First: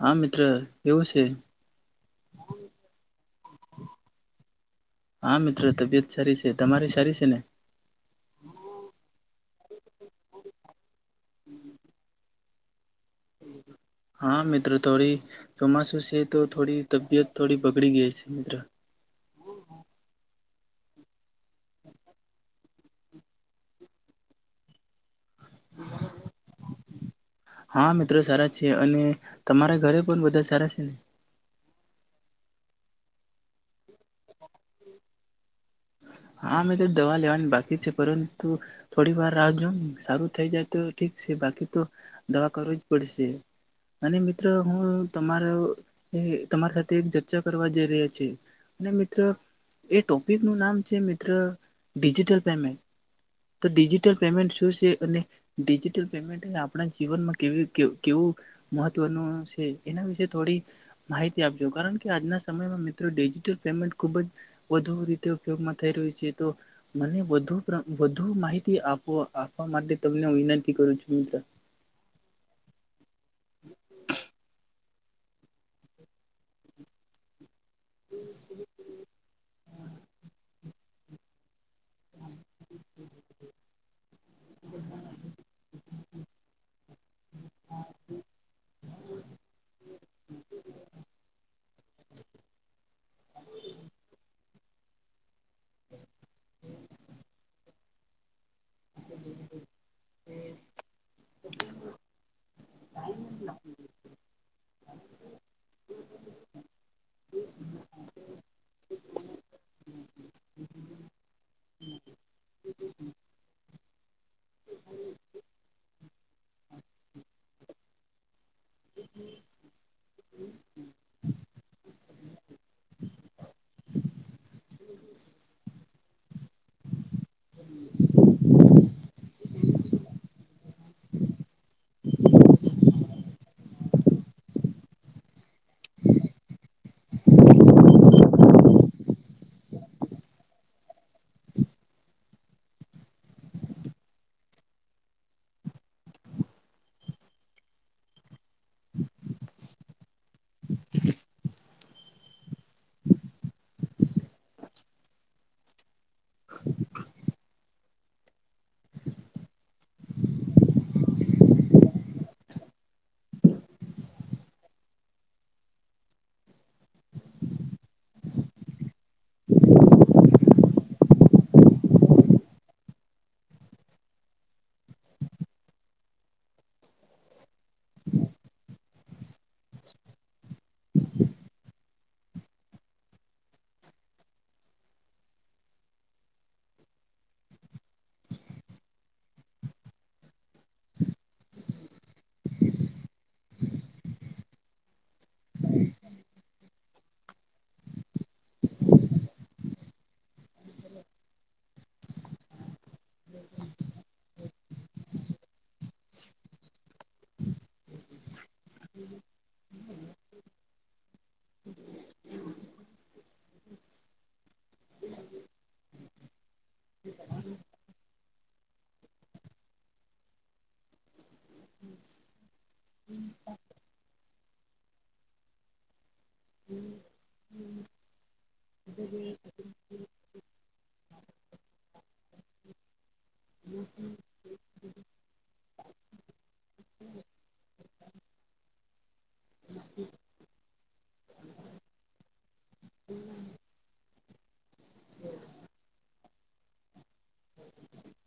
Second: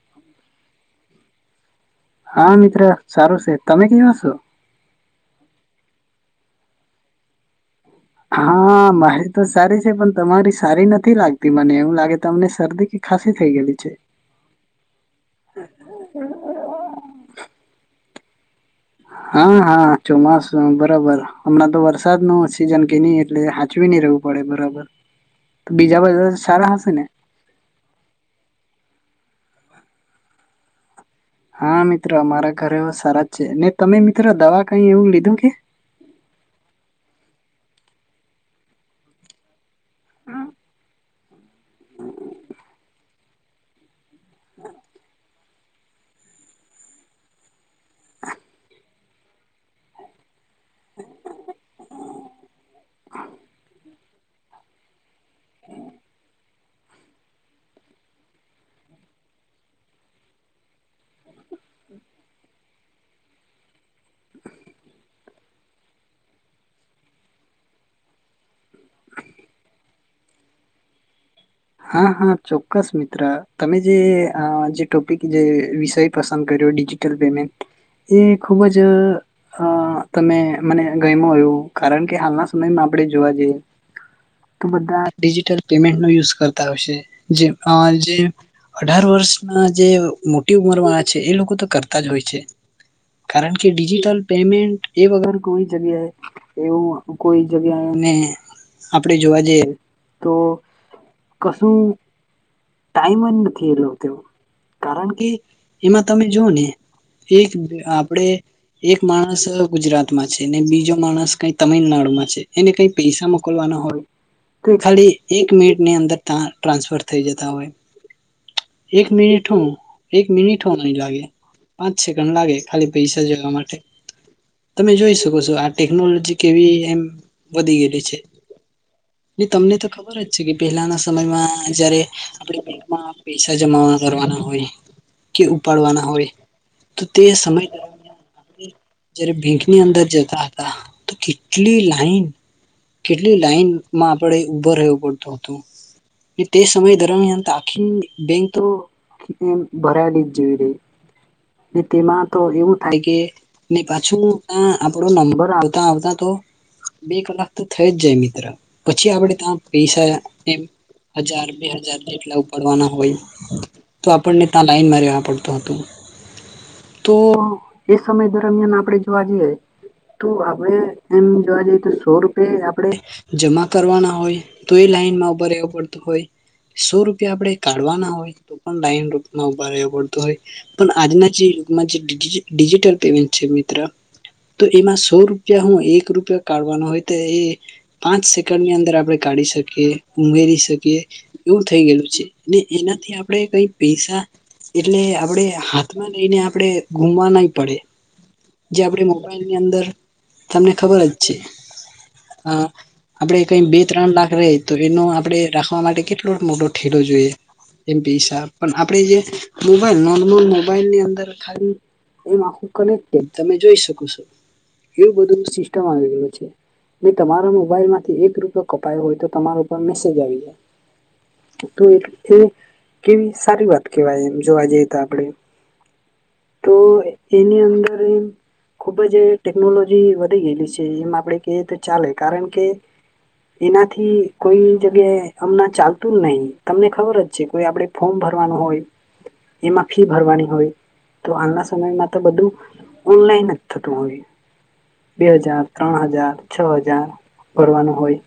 હાં મિત્ર એવું સે. હાં મિત્ર સારું છે. તમે કેવા છો. હા મિત્ર તબિયત સારી છે. તમારી સારી છે ને હા મારી તો સારી છે પણ તમારી સારી નથી લાગતી મને એવું લાગે તમને શરદી કે ખાંસી થઈ ગયેલી છે. હા મિત્ર થોડી ચોમાસું છે તો થોડી તબિયત થોડી બગડી ગઈ છે મિત્ર. હાં હાં ચોમાસું બરાબર હમણાં તો વરસાદનો સિઝન કે નઈ એટલે સાચવીને રેવું પડે બરાબર તો બીજા બધાં સારાં હશે ને હા મિત્ર સારા છે. અને તમારા ઘરે પણ બધાં સારા છે ને હાં મિત્ર અમારાં ઘરે હો સારા જ છે. ને તમે મિત્ર દવા કંઈ એવું લીધું કે હા મેં તો દવા લેવાની બાકી છે પરંતુ થોડી વાર રાહ જોમ સારું થઈ જાય તો ઠીક છે. બાકી તો દવા કરવું જ પડશે. અને મિત્ર હું તમારો તમારી સાથે એક જગ ચર્ચા કરવા જઈ રહ્યા છી. અને મિત્ર એ ટોપિક નું નામ છે મિત્ર ડિજિટલ પેમેન્ટ તો ડિજિટલ પેમેન્ટ શું છે અને ડિજિટલ પેમેન્ટ [unintelligible] આપણાં જીવનમાં કેવી કેવું કેવું મહત્વનું છે. એના વિશે થોડી માહિતી આપજો કારણ કે આજનાં સમયમાં મિત્ર ડિજિટલ પેમેન્ટ ખુબ જ વધુ રી ઉપયોગમાં થઈ રહ્યું છે તો મને વધુ પ્ર વધુ માહિતી આપ આપવા માટે તમને હું વિનંતી કરું છું મિત્ર હાં હાં ચોક્કસ મિત્ર તમે જે અ જે ટોપિક જે વિષય પસંદ કર્યો ડિજિ ડિજિટલ પેમેન્ટ એ ખુબ જ અ તમે મને ગયમુ એવું કારણ કે હાલનાં સમયમાં આપણે જોવાં જઈએ તો બધા ડિજિટલ પેમેન્ટ નો યુઝ કરતા હોય છે જે અ જે અઢાર વર્ષના જે મોટી ઉંમરમાં વાળા છે એ લોકો તો કરતા જ હોય છે. કારણ કે ડિજિટલ પેમેન્ટ એ વગર કોઈ જગ્યાએ એવું કોઈ જગ્યા અને આપણેે જોવા જઈએ તો કશું ટાઈમ જ નથી [unintelligible] તેવો કારણ કે એમાં તમે જોવો ને એક આપણે એક માણસ ગુજરાતમાં છે ને બીજો માણસ કંઈ તમિલનાડુમાં છે એને કઈ પૈસા મોકલવાના હોય તો ખાલી એક મિનિટ ની અંદર [unintelligible] ટ્રાન્સફર થઈ જતાં હોય એક મિનિટ હું એક મિનિટ હો નઈ લાગે પાંચ સેકન્ડ લાગે ખાલી પૈસા [unintelligible] માટે તમે જોઈ શકો છો આટે ટેકનોલોજી કેવી એમ વધી ગયેલી છે. ને તમને તો ખબર જ છે કે પેલાંના સમયમાં જયારે આપણે બેંકમાં પૈસા જમા કરવાના હોય કે ઉપાડવાના હોય તો તે સમય દરમ્યાન જયારે બેંકની અંદર જતાં હતાં તો કેટલી લાઈન કેટલી લાઈનમાં આપણે ઉભા રહેવું પડતું તો એ તે સમય દરમિયાન તાખી બેંક તો એમ ભરાયલી જ જેવી રેય ને તેમાં તો એવું થાય કે ને પાછું ની આ આપણો નંબર આવતા આવતા તો બે કલાક તો થઈ જ જાય મિત્ર પછી આપડે ત્યાં પૈસા એક હજાર બે હજાર જેટલા ઉપાડવાના હોય તો આપણને તાં લાઈનમાં રેવા પડતું હતું. તો એ સમય દરમિયાન આપડે જોવા જઈએ તો આપડે એમ જોવા જઈએ તો સો રૂપયે આપડે જમા કરવાના હોય તો એ લાઈનમાં ઉભા રહેવું પડતુ હોય સો રૂપિયા આપડે કાઢવાના હોય તો પણ લાયન રૂપમાં ઉભા રેવો પડતો હોય. પન આજના જે યુગમાં જે ડિજિ ડિજિટલ પેમેન્ટ છે મિત્ર તો એમાં સો રૂપિયા હું એક રૂપિયો કાઢવાનો હોય તો એ પાંચ સેકન્ડની અંદર આપણે કાઢી શકીએ ઉમેરી શકીએ એવું થઈ ગયેલું છે ને એનાથી આપડે કંઈ પૈસા એટલે આપડે હાથમાં લેઈને આપડે ઘુમવા નઈ પડે જે આપડે મોબાઈલની અંદર તમને ખબર જ છે અ આપડે કકઈ બે ત્રણ લાખ રેય તો એનો આપડે રાખવા માટે કેટલો મોટો ઠેલો જોઈએ એમ પૈસા પન આપડે જે મોબાઈલ નોર્મલ મોબાઈલની અંદર ખાલી એમ આખું કનેક તો તમે જોઈ શકો છો એવું બધું સિસ્ટમ આવી ગ્યુ છે. મેં તમારો મોબાઈલમાંથી એક રૂપિયો કપાયો હોય તો તમારા ઉપર મેસેજ આવી જાય. તો એ કેવી સારી વાત કેવાય એમ જોવા જાઈએ તો આપડે. તો એની અંદર એ ખુબ જ ટેકનોલો જી વધી ગેયલી છે એમ આપડે કેઈએ તો ચાલે કારણ કે એનાથી કોઈ જગ્યાએ અમના ચાલતું જ નઈ તમને ખબર જ કોઈ આપડે ફોર્મ ભરવાનું હોય એમાં ફી ભરવાની હોય તો હાલના સમયમાં તો બધું ઓનલાઈન જ થતુ હોય. બે હજાર, ત્રણ હજાર, છ હજાર ભરવાનું હોય.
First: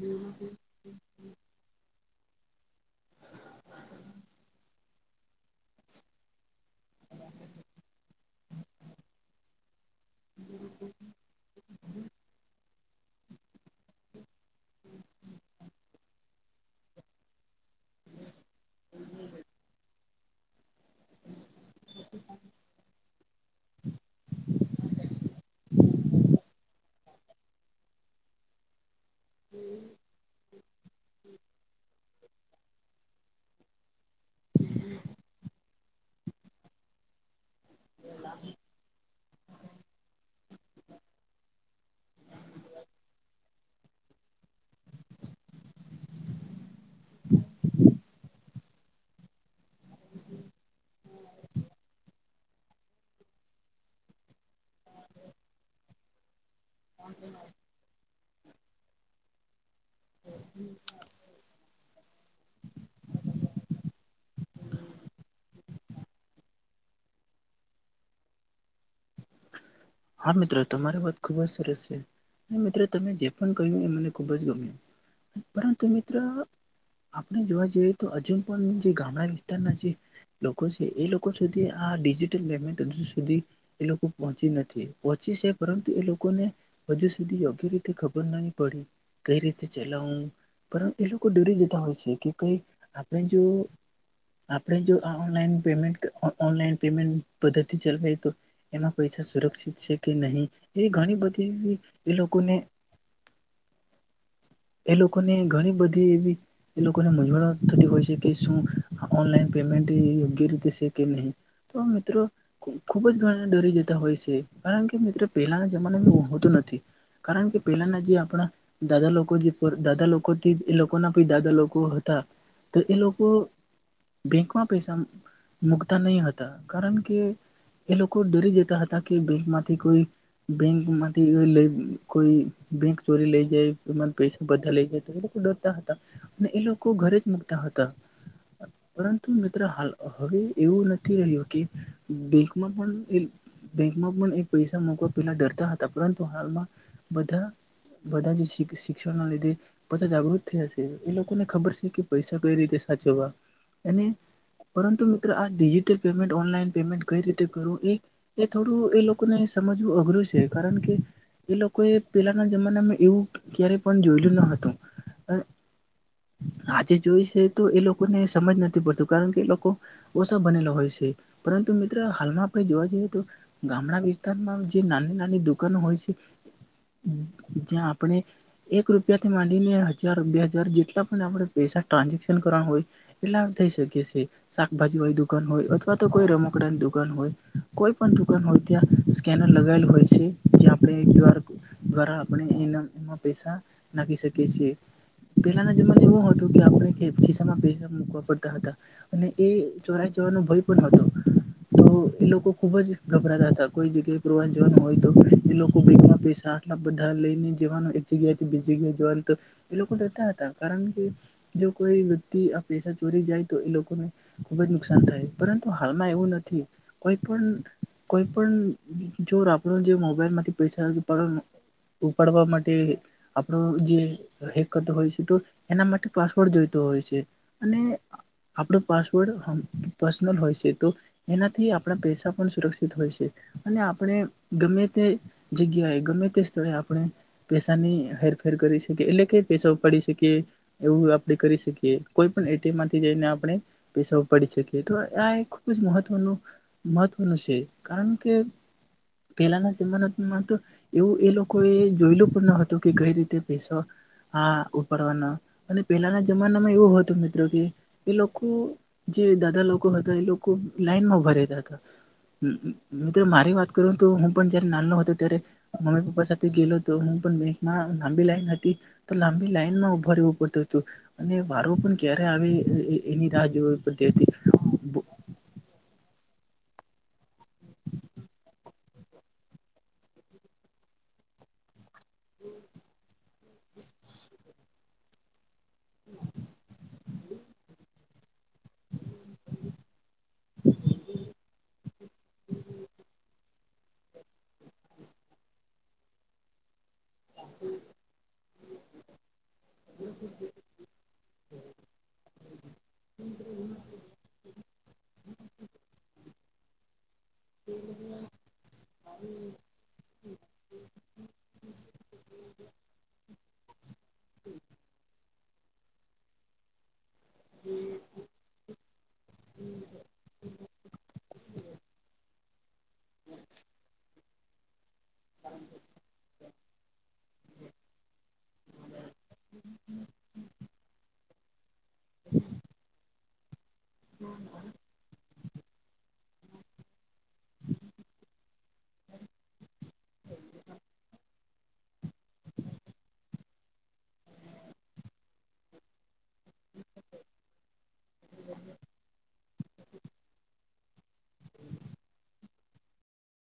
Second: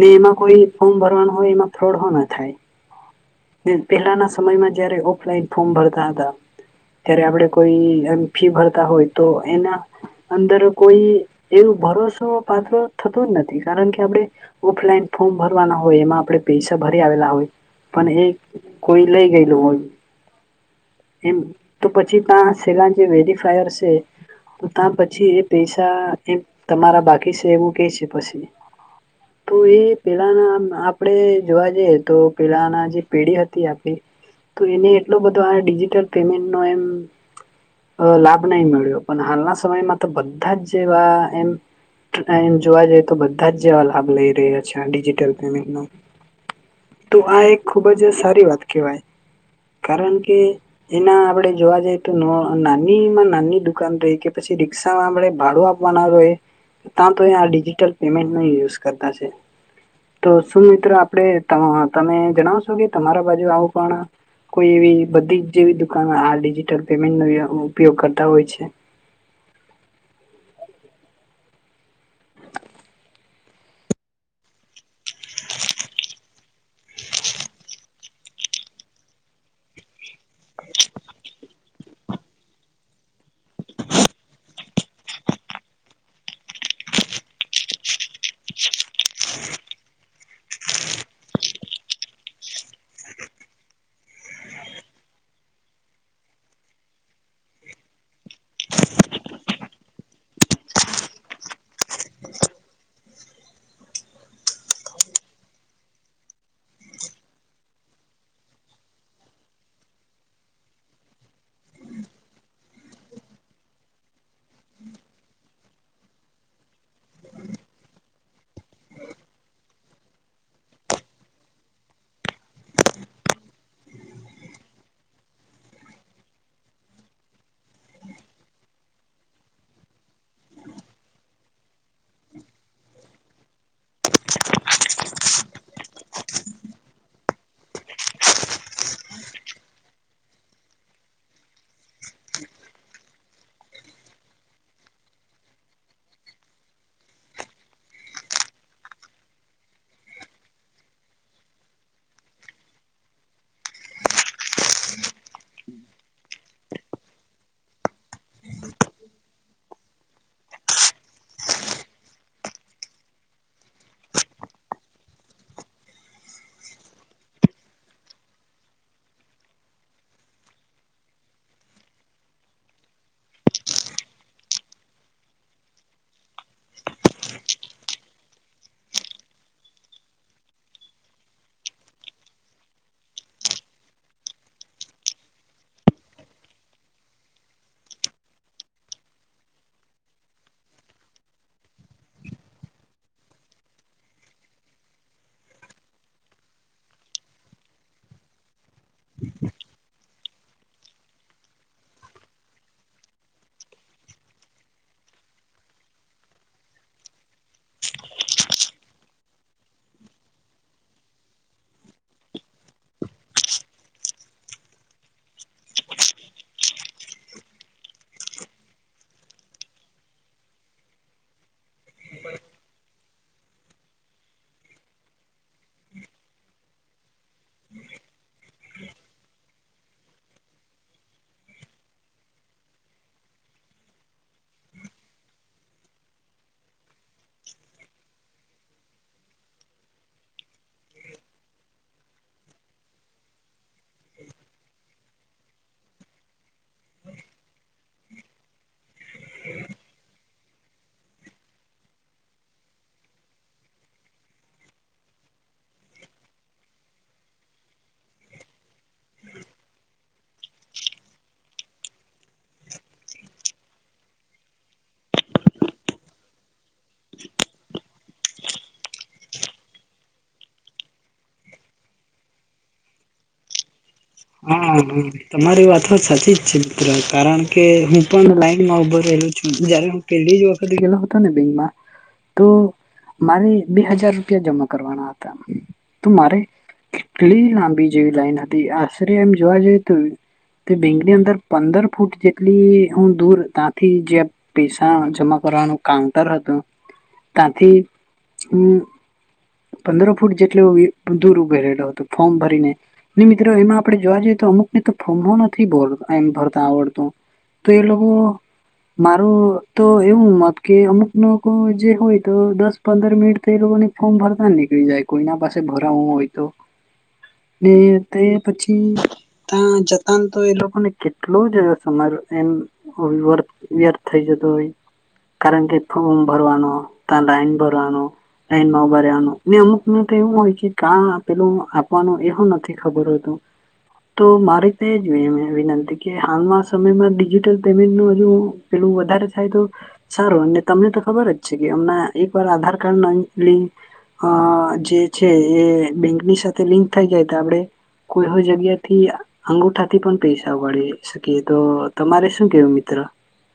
ને એમાં કોઈ ફોર્મ ભરવાનું હોય એમાં ફ્રોડ હો ના થાય. ને પહેલાના સમયમાં જ્યારે ઓફલાઈન ફોર્મ ભરતા હતા. ત્યારે આપડે કોઈ આમ ફી ભરતા હોય તો એના અંદર કોઈ એવું ભરોસો પાત્ર થતું જ નથી કારણ કે આપડે ઓફલાઈન ફોર્મ ભરવાના હોય એમાં આપડે પૈસા ભરી આવેલા હોય પન એ કોઈ લેઈ ગેયલું હોય એમ તો પછી તાં સેલાં જે વેદિ ફાયર સે તો તાં પછી એ પૈસા એ તમારા બાકી સે એવું કેય સે પસી તો એ પેલા ના આ પડે જોવા જઈએ તો પેલાના જે પેઢી હતી આપડી તો એને એટલો બધો આ ડિજિટલ પેમેન્ટ નો એમ લાભ નહીં મળ્યો પણ હાલના સમયમાં તો બધા જ જેવા એમ મ જોવા જઈ તો બધા જ જેવા લાભ લઈ રહ્યા છે ડિજિટલ પેમેન્ટનો તો આ એક ખુબ જ સારી વાત કહેવાય. કારણ કે એના આપડે જોવા જઈએ તો ન નાની માં નાની દુકાન ર કે પછી રી્ષામાં આપણે ભાડું આપવાના રહે ત્યાં તો આ ડિજિટલ પેમેન્ટ ન યુઝ કરતા છે. તો શું મિત્રો આપણે? તમે જણાવશો કે તમારા બાજુ આવું કોણ? એવી જ જેવી દુકાનો આ ડિજિટલ પેમેન્ટ ન ઉપયોગ કરતા હોય છે. હા, મિત્રો તમારી વાત ખુબ જ સરસ છે મિત્રો તમે જે પણ કહ્યું એ મને ખુબ જ ગમ્યું. પરંતુ મિત્ર! આપણે જોવા જઈએ તો અજુન પણ જે ગામડા વિસ્તારના જે લોકો છે એ લોકો સુધી આ ડિજિટલ પેમેન્ટ હજુ સુધી એ લોકો પહોંચી નથી પહોચી છે પરંતુ એ લોકોને હજુ સુધી યોગ્ય રીતે ખબર નહી પડી કઈ રીતે ચલાઉ. પરંત એ લોકો ડરી જતા હોય છે, કે કઈ આપણે જો આપણે જો આ ઓનલાઈન પેમેન્ટ ઓનલાઈન પેમેન્ટ પદ્ધતિ ચાલવાઈ તો? એમાં પૈસા સુરક્ષિત છે, કે નહીં એવી ઘણી બધી એ લોકોને એ લોકોને ઘણી બધી એવી એ લોકોને મજવણ થતી હોય છે, કે શું ઓનલાઈન પેમેન્ટ યોગ્ય રીતે છે, કે નહી? તો મિત્રો. જ ઘણા ડરી જતા છે કારણ કે મિત્રો પહેલાના જમાનામાં હોતોનથી. કારણ કે પહેલા ના જે આપણા દાદા લોકો જે દાદા લોકોથી એ લોકો ના દાદા લોકો હતા તો એ લોકો બેંકમાં પૈસા મુૂકતા નહીં હતા કારણ કે એ લોકો ડરી જતા હતા કે બેક માંથી કોઈ બેંકમાંથી લ કોઈ બેંક ચોરી લઇ જાય [inaudible] પૈસા બધા લઈ ગયા એ લોકો ડરતા હતા અને એ લોકો ઘરે જ મુકતા હતા. પરંતુ મિત્રાલ હવે એવું નથી રહ્યું કે. બેંકમાં પણ એવું બેંકમાં પણ એક પૈસા મકવા પેલા ડરતા હતા પરંતુ હાલમાં બધા બધા જ શી શિક્ષણ ના લીધે બધા જાગૃત થયાશે એ લોકોને ખબર છે, કે પૈસા કઈ રીતે સાચવવા. અને પરંતુ મિત્ર આ ડિજિટલ પેમેન્ટ ઓનલાઈન પમેન્ટ કઈ રીતે કરવું એ, એ થોડું એ લોકોને સમજવું અઘરું છે, કારણ કે એ લોકોએ પેલાના જમાનામાં એવું ક્યારેય પણ જોયલું ન હતું. આજે જોય છે તો એ લોકોને સમજ નથી પડતું કારણ કે એ લોકો ઓછ બનેલો હોય છે, પરંતુ મિત્ર હાલમાં આપણે જોવા જઈએ તો ગામડા વિસ્તારમાં જે નાની નાની દુકાનો હોય છે, જ્યાં [inaudible] [unintelligible] એક રૂપિયાથી માંડીને હજાર બે હજાર જેટલા પણ આપણે પૈસા ટ્રાન્ઝેક્શન કરવાના હોય એટલે થઈ શકીછે. શાકભાજી વાળી દુકાન હોય અથવા તો કોઈ રમકડાની દુકાન હોય કોઈ પણ દુકાન હોય. ત્યા સ્કેૅનર લગેલ હોય છે, જે આપણે ક્યુ આર દ્વારા આપણે એના [unintelligible] એમાં પૈસા નાખી શકે છે. પેલા ના જમા એવું હતું કે આપણે ખિસ્સા માં પૈસા મૂકવા પડતા હતા અને એ ચોરાઈ જવાનો ભય પણ હતો તો એ લોકો ખુબ જ ગભરાતા હતા કોઈ જગ્યાએ પ્રવાસ જવાનું હોય તો એ લોકો બેંકમાં પૈસા એટલા બધા લઈને જવાનું એક જગ્યાથી બી જગ્યા જવાનું તો એ લોકો રહેતા હતા કારણ કે, જો કોઈ વ્યક્તિ આ પૈસા ચોરી જાય તો એ લોકોને ખુબ જ નુકસાન થાય પરંતુ હાલમાં એવું નથી. કોઈ પણ કોઈ પણ ચોર આપણું જે મોબાઈલ માંથી પૈસા ઉપાડવાના ઉપાડવા માટે આપણો જે હેક કરતો હોય છે, તો એના માટે પાસવોર્ડ જોઈતો હોય છે, અને આપણો પાસવર્ડ હમ પર્સનલ હોય છે, તો એનાથી આપણા પૈસા પણ સુરક્ષિત હોય છે, અને આપણે ગમે તે જગ્યાએ ગમે તે સ્થળે આપણે પેસાની હેરફેર કરી શકીએ એટલે કે પૈસા ઉપાડી શકી એવું આપડે કરી શકીએ કોઈ પણ એટીએમ માંથી જઈને આપણે પૈસા ઉપાડી શકીએ તો આ એ ખૂબ જ મહત્વનું મહત્વનું છે કારણ કે, પહેલાના જમાનામાં તો એવું એ લોકો એ જોયેલું પણ ન હતું કે કઈ રીતે પૈસા હા ઉપાડવાના અને પેલાના જમાનામાં એવું હતું મિત્રો કે એ લોકો જે દાદા લોકો હતા એ લોકો લાઈન માં ઉભા રહેતા હતા મિત્રો મારી વાત કરું તો હું પણ જયારે નાનો હતો ત્યારે મમ્મી પપ્પા સાથે ગએલો તો હું પણ બેંકમાં લાંબી લાઈન હતી તો લાંબી લાઈન માં ઉભા રહેવું પડતું હતું અને વારો પણ ક્યારે આવે એ એની રાહ જોવી પડતી હતી. [unintelligible] તમારી વાતો સાચી જ છે મિત્ર કારણ કે હું પણ લાઈન માં ઉભો રહેલું છું જયારે પેલી જ વખતે ગયેલો હતો ને બેંકમાં તો મારે બે હજાર રૂપિયા જમા કરવાના હતા તો મારે કેટલી લાંબી જેવી લાઈન હતી આશરે એમ જોવા જઈએ તો બેંક ની અંદર પંદર ફૂટ જેટલી હું દૂર ત્યાંથી જે પૈસા જમા કરવાનું કાઉન્ટર હતું ત્યાંથી હું પંદર ફૂટ જેટલો દૂર ઉભો રહેલો હતો ફોર્મ ભરીને ને મિત્રો એમાં આપણે જોવા જઈએ તો અમુક ને તો ફોર્મો નથી ભ એમ ભરતા આવડતું તો એ લોકો મારું તો એવું હોત કે અમુક લોકો જે હોય તો દસ પંદર મિનિટ કર્યું ફોમ ભરતા નીકળી જાય કોઈના પાસે ભરાવું હોય તો ને તે પછી ત્યાં જતા તો એ લોકોને કેટલો જ સમર એમ હ વૅથ ર્વ્યથ થઈ જતો હોય. કારણ કે ફોર્મ ભરવાનું કા લાઈન ભરવાનું લાઈન માં ઉભા રેવાનું ને અમુક ને તો એવું હોય કે કા પેલું આપવાનું એવું નથી ખબર હોતુ તો મારે રીતે એવી મેં વિનંતી! કે હાલમાં સમય માં ડિજિટલ પેમેન્ટ નું હજુ પેલું વધારે થાય તો સારું અને તમને તો ખબર જ છે કે અમે એક વાર આધાર કાર્ડ લિંક અ જે છે એ બેંકની સાથે લિંક થઈ જાય તો આપડે કોઈ હો જગ્યા થી અંગુઠાથી પણ પૈસા ઉપાડી એ શકીએ તો તમારે શું કેવું મિત્ર?